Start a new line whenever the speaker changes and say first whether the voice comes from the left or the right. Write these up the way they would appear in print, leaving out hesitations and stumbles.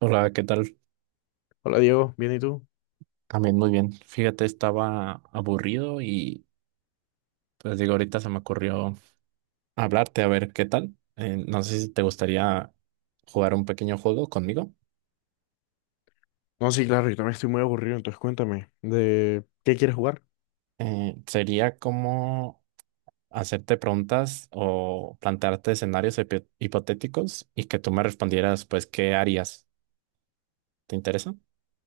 right: Hola, ¿qué tal?
left: Hola Diego, ¿bien y tú?
right: También muy bien. Fíjate, estaba aburrido y pues digo, ahorita se me ocurrió hablarte a ver qué tal. No sé si te gustaría jugar un pequeño juego conmigo.
left: No, sí, claro, yo también estoy muy aburrido, entonces cuéntame, ¿de qué quieres jugar?
right: Sería como hacerte preguntas o plantearte escenarios hipotéticos y que tú me respondieras, pues, ¿qué harías? ¿Te interesa?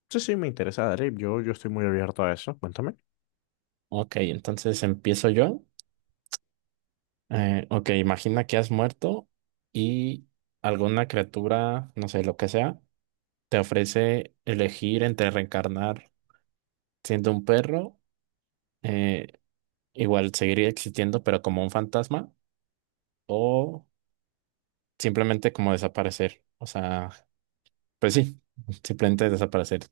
left: Sí, sí, me interesa, dale, yo estoy muy abierto a eso, cuéntame.
right: Ok, entonces empiezo yo. Ok, imagina que has muerto y alguna criatura, no sé, lo que sea te ofrece elegir entre reencarnar siendo un perro, eh, igual seguir existiendo, pero como un fantasma, o simplemente como desaparecer. O sea, pues sí, simplemente desaparecer.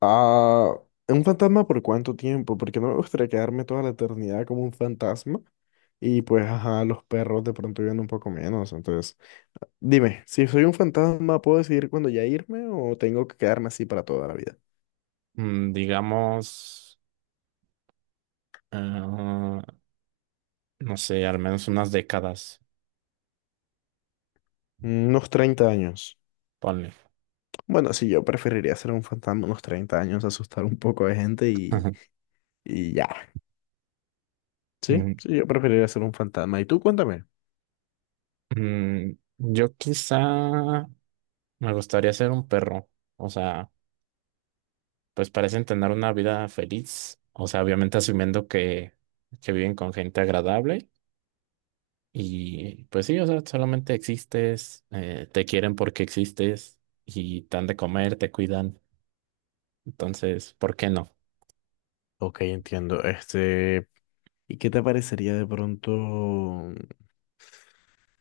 left: Ah, ¿un fantasma por cuánto tiempo? Porque no me gustaría quedarme toda la eternidad como un fantasma y pues, ajá, los perros de pronto viven un poco menos, entonces, dime, si soy un fantasma, ¿puedo decidir cuándo ya irme o tengo que quedarme así para toda la vida?
right: Digamos, ah, no sé, al menos unas décadas,
left: Unos 30 años.
right: ponle.
left: Bueno, sí, yo preferiría ser un fantasma unos 30 años, asustar un poco de gente
right: Ajá.
left: y ya. Sí,
right: Mm,
left: sí, yo preferiría ser un fantasma. ¿Y tú? Cuéntame.
right: yo quizá me gustaría ser un perro, o sea, pues parecen tener una vida feliz, o sea, obviamente asumiendo que viven con gente agradable y pues sí, o sea, solamente existes, te quieren porque existes y te dan de comer, te cuidan, entonces, ¿por qué no?
left: Ok, entiendo. Este, ¿y qué te parecería de pronto?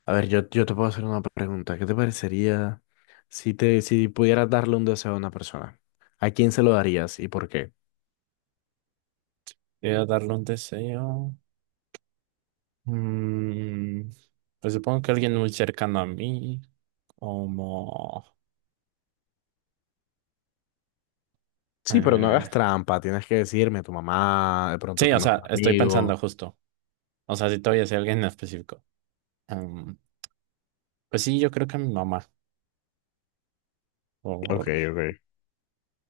left: A ver, yo te puedo hacer una pregunta. ¿Qué te parecería si pudieras darle un deseo a una persona? ¿A quién se lo darías y por qué?
right: Voy a darle un deseo. Mm, pues supongo que alguien muy cercano a mí, como...
left: Sí, pero no hagas
right: eh,
left: trampa. Tienes que decirme a tu mamá, de pronto a
right: sí,
left: tu
right: o sea,
left: mejor
right: estoy pensando
left: amigo.
right: justo, o sea, si todavía es alguien en específico. Em, pues sí, yo creo que a mi mamá.
left: Ok, ok.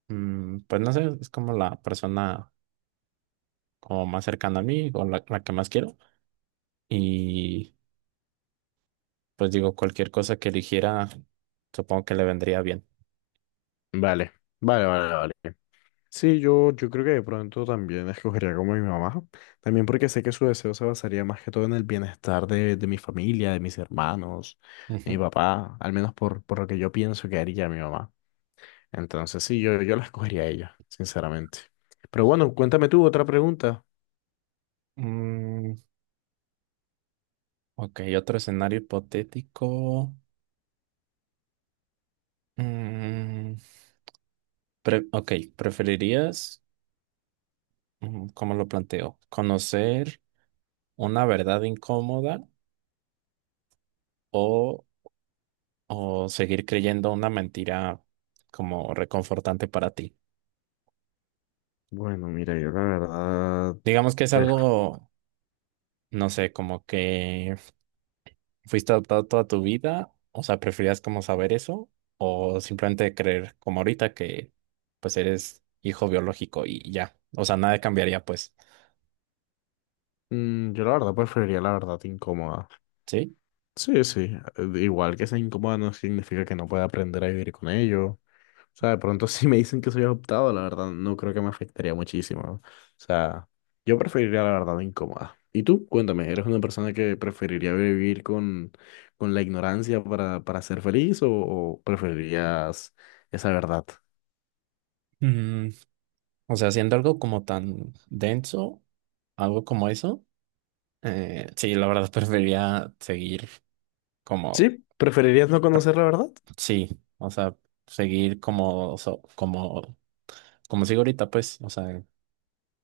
right: Pues no sé, es como la persona como más cercana a mí o la que más quiero. Y pues digo, cualquier cosa que eligiera, supongo que le vendría bien.
left: Vale, vale, vale, vale. Sí, yo creo que de pronto también escogería como mi mamá, también porque sé que su deseo se basaría más que todo en el bienestar de mi familia, de mis hermanos, de mi
right: Ujú.
left: papá, al menos por lo que yo pienso que haría mi mamá. Entonces sí, yo la escogería a ella, sinceramente. Pero bueno, cuéntame tú otra pregunta.
right: Mm, ok, otro escenario hipotético. Mm, ok, ¿preferirías, cómo lo planteo, conocer una verdad incómoda o, o seguir creyendo una mentira como reconfortante para ti?
left: Bueno, mira,
right: Digamos que es
left: pues,
right: algo, no sé, como que fuiste adoptado toda tu vida, o sea, preferías como saber eso o simplemente creer como ahorita que pues eres hijo biológico y ya, o sea, nada cambiaría pues,
left: yo la verdad preferiría la verdad incómoda.
right: ¿sí?
left: Sí, sí. Igual que sea incómoda no significa que no pueda aprender a vivir con ello. O sea, de pronto si me dicen que soy adoptado, la verdad no creo que me afectaría muchísimo. O sea, yo preferiría la verdad incómoda. Y tú, cuéntame, ¿eres una persona que preferiría vivir con la ignorancia para ser feliz o preferirías esa verdad?
right: Mm, o sea, haciendo algo como tan denso, algo como eso, sí, la verdad preferiría seguir como,
left: Sí, ¿preferirías no conocer la verdad?
right: sí, o sea, seguir como, como, como sigo ahorita pues, o sea,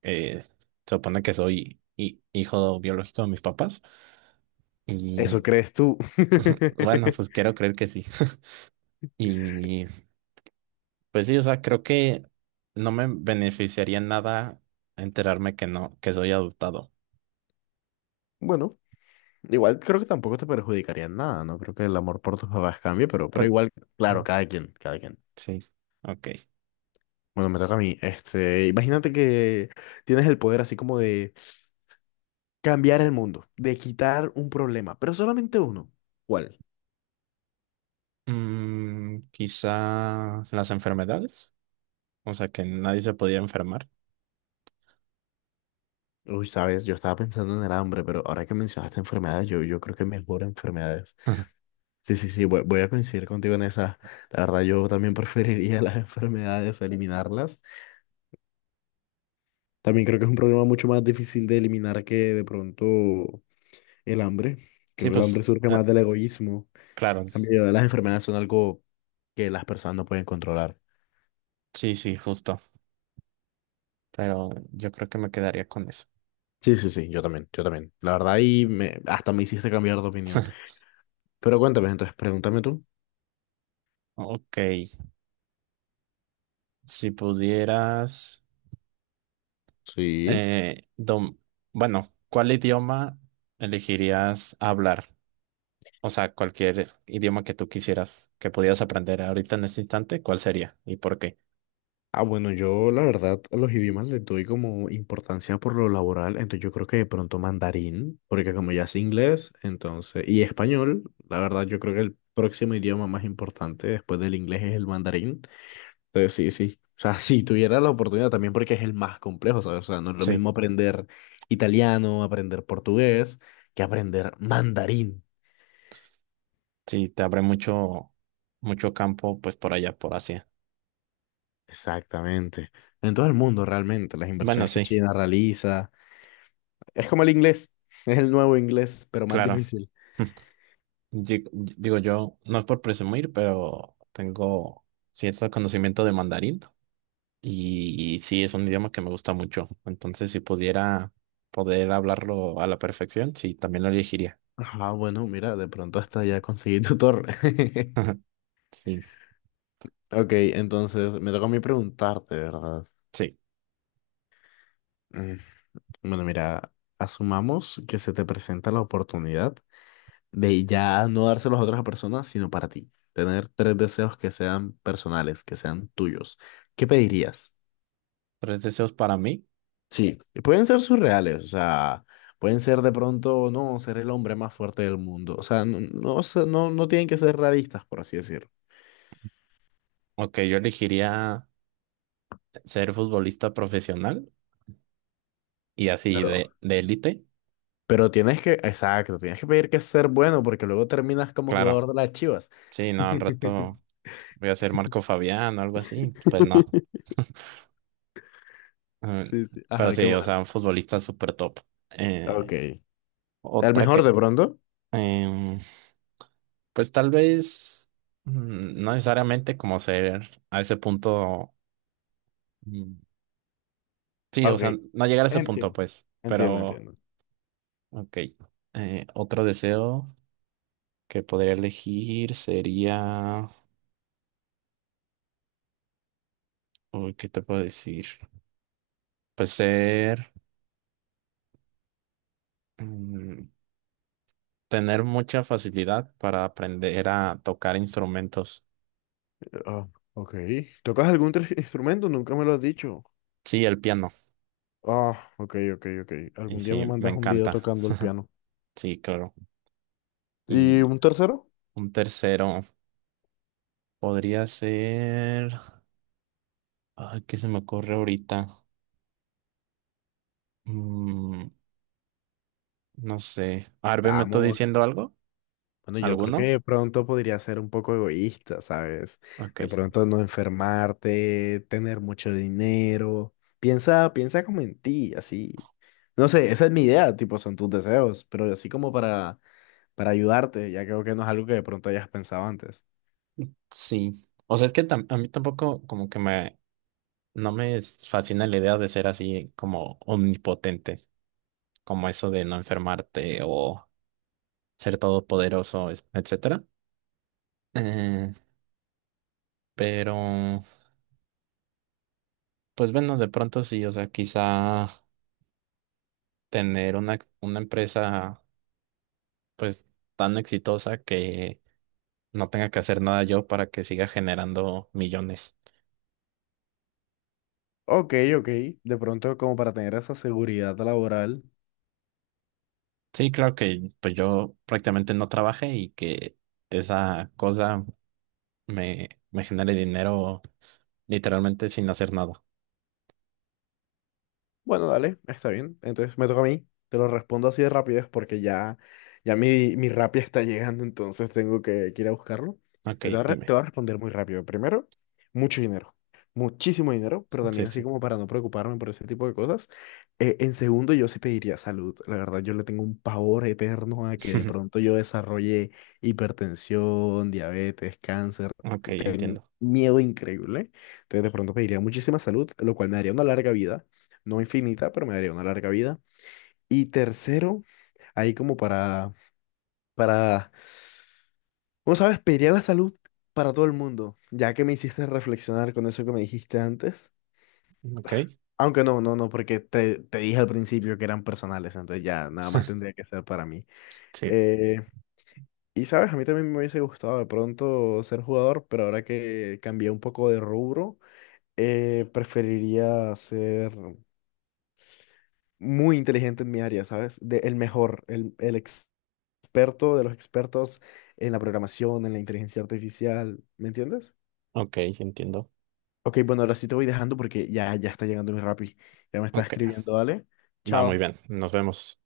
right: se supone que soy hijo biológico de mis papás.
left: Eso
right: Y
left: crees tú.
right: bueno, pues quiero creer que sí. Y pues sí, o sea, creo que no me beneficiaría en nada enterarme que no, que soy adoptado.
left: Bueno. Igual creo que tampoco te perjudicaría en nada, no creo que el amor por tus papás cambie, pero
right: Pues
left: igual,
right: mm,
left: claro, cada quien, cada quien.
right: sí, ok.
left: Bueno, me toca a mí. Este, imagínate que tienes el poder así como de cambiar el mundo, de quitar un problema, pero solamente uno. ¿Cuál?
right: Quizá las enfermedades, o sea, que nadie se podía enfermar.
left: Uy, sabes, yo estaba pensando en el hambre, pero ahora que mencionaste enfermedades, yo creo que mejor enfermedades. Sí, sí, sí, voy a coincidir contigo en esa. La verdad, yo también preferiría las enfermedades, eliminarlas. También creo que es un problema mucho más difícil de eliminar que de pronto el hambre.
right: Sí,
left: Creo que el hambre
right: pues
left: surge más del egoísmo.
right: claro,
left: En cambio, las enfermedades son algo que las personas no pueden controlar.
right: sí, sí, justo. Pero yo creo que me quedaría con eso.
left: Sí, sí, sí, yo también, yo también. La verdad, ahí me, hasta me hiciste cambiar de opinión. Pero cuéntame, entonces, pregúntame tú.
right: Ok, si pudieras,
left: Sí.
right: eh, dom- bueno, ¿cuál idioma elegirías hablar? O sea, cualquier idioma que tú quisieras, que pudieras aprender ahorita en este instante, ¿cuál sería y por qué?
left: Ah, bueno, yo la verdad a los idiomas les doy como importancia por lo laboral, entonces yo creo que de pronto mandarín, porque como ya es inglés, entonces, y español, la verdad yo creo que el próximo idioma más importante después del inglés es el mandarín. Entonces, sí, sí. O sea, si tuviera la oportunidad también porque es el más complejo, ¿sabes? O sea, no es lo
right: Sí,
left: mismo aprender italiano, aprender portugués, que aprender mandarín.
right: sí, te abre mucho, mucho campo, pues por allá, por Asia.
left: Exactamente. En todo el mundo, realmente, las
right: Bueno,
left: inversiones que
right: sí,
left: China realiza. Es como el inglés, es el nuevo inglés, pero más
right: claro.
left: difícil.
right: Digo, yo, no es por presumir, pero tengo cierto conocimiento de mandarín. Y sí, es un idioma que me gusta mucho. Entonces, si pudiera poder hablarlo a la perfección, sí, también lo elegiría.
left: Ah, bueno, mira, de pronto hasta ya conseguí tutor.
right: Sí,
left: Ok, entonces me toca a mí preguntarte, ¿verdad?
right: sí.
left: Mm, Bueno, mira, asumamos que se te presenta la oportunidad. Ve, y ya no dárselos a otras personas, sino para ti. Tener tres deseos que sean personales, que sean tuyos. ¿Qué pedirías?
right: Tres deseos para mí.
left: Sí, y pueden ser surreales, o sea, pueden ser de pronto, no, ser el hombre más fuerte del mundo. O sea, no, no, sé, no, no tienen que ser realistas, por así decirlo.
right: Ok, yo elegiría ser futbolista profesional y así
left: Pero,
right: de élite.
left: pero tienes que, exacto, tienes que pedir que ser bueno, porque luego terminas como
right: Claro,
left: jugador de las Chivas.
right: sí, no, al rato voy a ser Marco Fabián o algo así. Pues no. Mm,
left: Sí, sí.
right: Pero
left: Ajá, qué
right: sí, o sea,
left: más.
right: un futbolista súper top. Eh,
left: Ok. El
right: otra
left: mejor
right: que
left: de pronto.
right: Em, pues tal vez, no necesariamente como ser a ese punto. mm, Sí, o
left: Ok.
right: sea, no llegar a ese punto,
left: Entiendo.
right: pues.
left: Entiendo,
right: Pero,
left: entiendo.
right: ok. Otro deseo que podría elegir sería. Uy, ¿qué te puedo decir? Pues ser, mm, tener mucha facilidad para aprender a tocar instrumentos.
left: Ah, ok. ¿Tocas algún instrumento? Nunca me lo has dicho.
right: Sí, el piano.
left: Ah, ok, ok, ok.
right: Y
left: Algún día
right: sí,
left: me
right: me
left: mandas un video
right: encanta.
left: tocando el piano.
right: Sí, claro.
left: ¿Y
right: Y
left: un tercero?
right: un tercero. Podría ser... Ay, ¿qué se me ocurre ahorita? Mm, no sé. Arbe, ¿me estoy
left: Vamos.
right: diciendo algo?
left: Bueno, yo creo que
right: ¿Alguno?
left: de pronto podría ser un poco egoísta, ¿sabes? De
right: Ok.
left: pronto no enfermarte, tener mucho dinero. Piensa, piensa como en ti, así. No sé, esa es mi idea, tipo, son tus deseos, pero así como para ayudarte, ya creo que no es algo que de pronto hayas pensado antes.
right: Sí. O sea, es que a mí tampoco como que me... No me fascina la idea de ser así como omnipotente, como eso de no enfermarte o ser todopoderoso, etcétera. Eh, pero, pues bueno, de pronto sí, o sea, quizá tener una empresa pues tan exitosa que no tenga que hacer nada yo para que siga generando millones.
left: Ok, ok. De pronto, como para tener esa seguridad laboral.
right: Sí, claro que pues yo prácticamente no trabaje y que esa cosa me genere dinero literalmente sin hacer nada.
left: Bueno, dale, está bien. Entonces me toca a mí. Te lo respondo así de rapidez porque ya, ya mi Rappi está llegando, entonces tengo que ir a buscarlo.
right: Ok,
left: Pero te voy a,
right: dime.
left: te voy a responder muy rápido. Primero, mucho dinero. Muchísimo dinero, pero
right: Sí,
left: también así
right: sí.
left: como para no preocuparme por ese tipo de cosas. En segundo, yo sí pediría salud. La verdad, yo le tengo un pavor eterno a que de pronto yo desarrolle hipertensión, diabetes, cáncer.
right: Ok, entiendo.
left: Miedo increíble. Entonces de pronto pediría muchísima salud, lo cual me daría una larga vida. No infinita, pero me daría una larga vida. Y tercero, ahí como para, ¿cómo sabes? Pediría la salud para todo el mundo, ya que me hiciste reflexionar con eso que me dijiste antes.
right: Ok,
left: Aunque no, no, no, porque te dije al principio que eran personales, entonces ya nada más tendría que ser para mí.
right: sí.
left: Eh, y sabes, a mí también me hubiese gustado de pronto ser jugador, pero ahora que cambié un poco de rubro, preferiría ser muy inteligente en mi área, ¿sabes? El mejor, el, el experto de los expertos en la programación, en la inteligencia artificial, ¿me entiendes?
right: Ok, entiendo.
left: Ok, bueno, ahora sí te voy dejando porque ya, ya está llegando mi Rappi. Ya me está
right: Ok,
left: escribiendo, dale.
right: va muy
left: Chao.
right: bien. Nos vemos.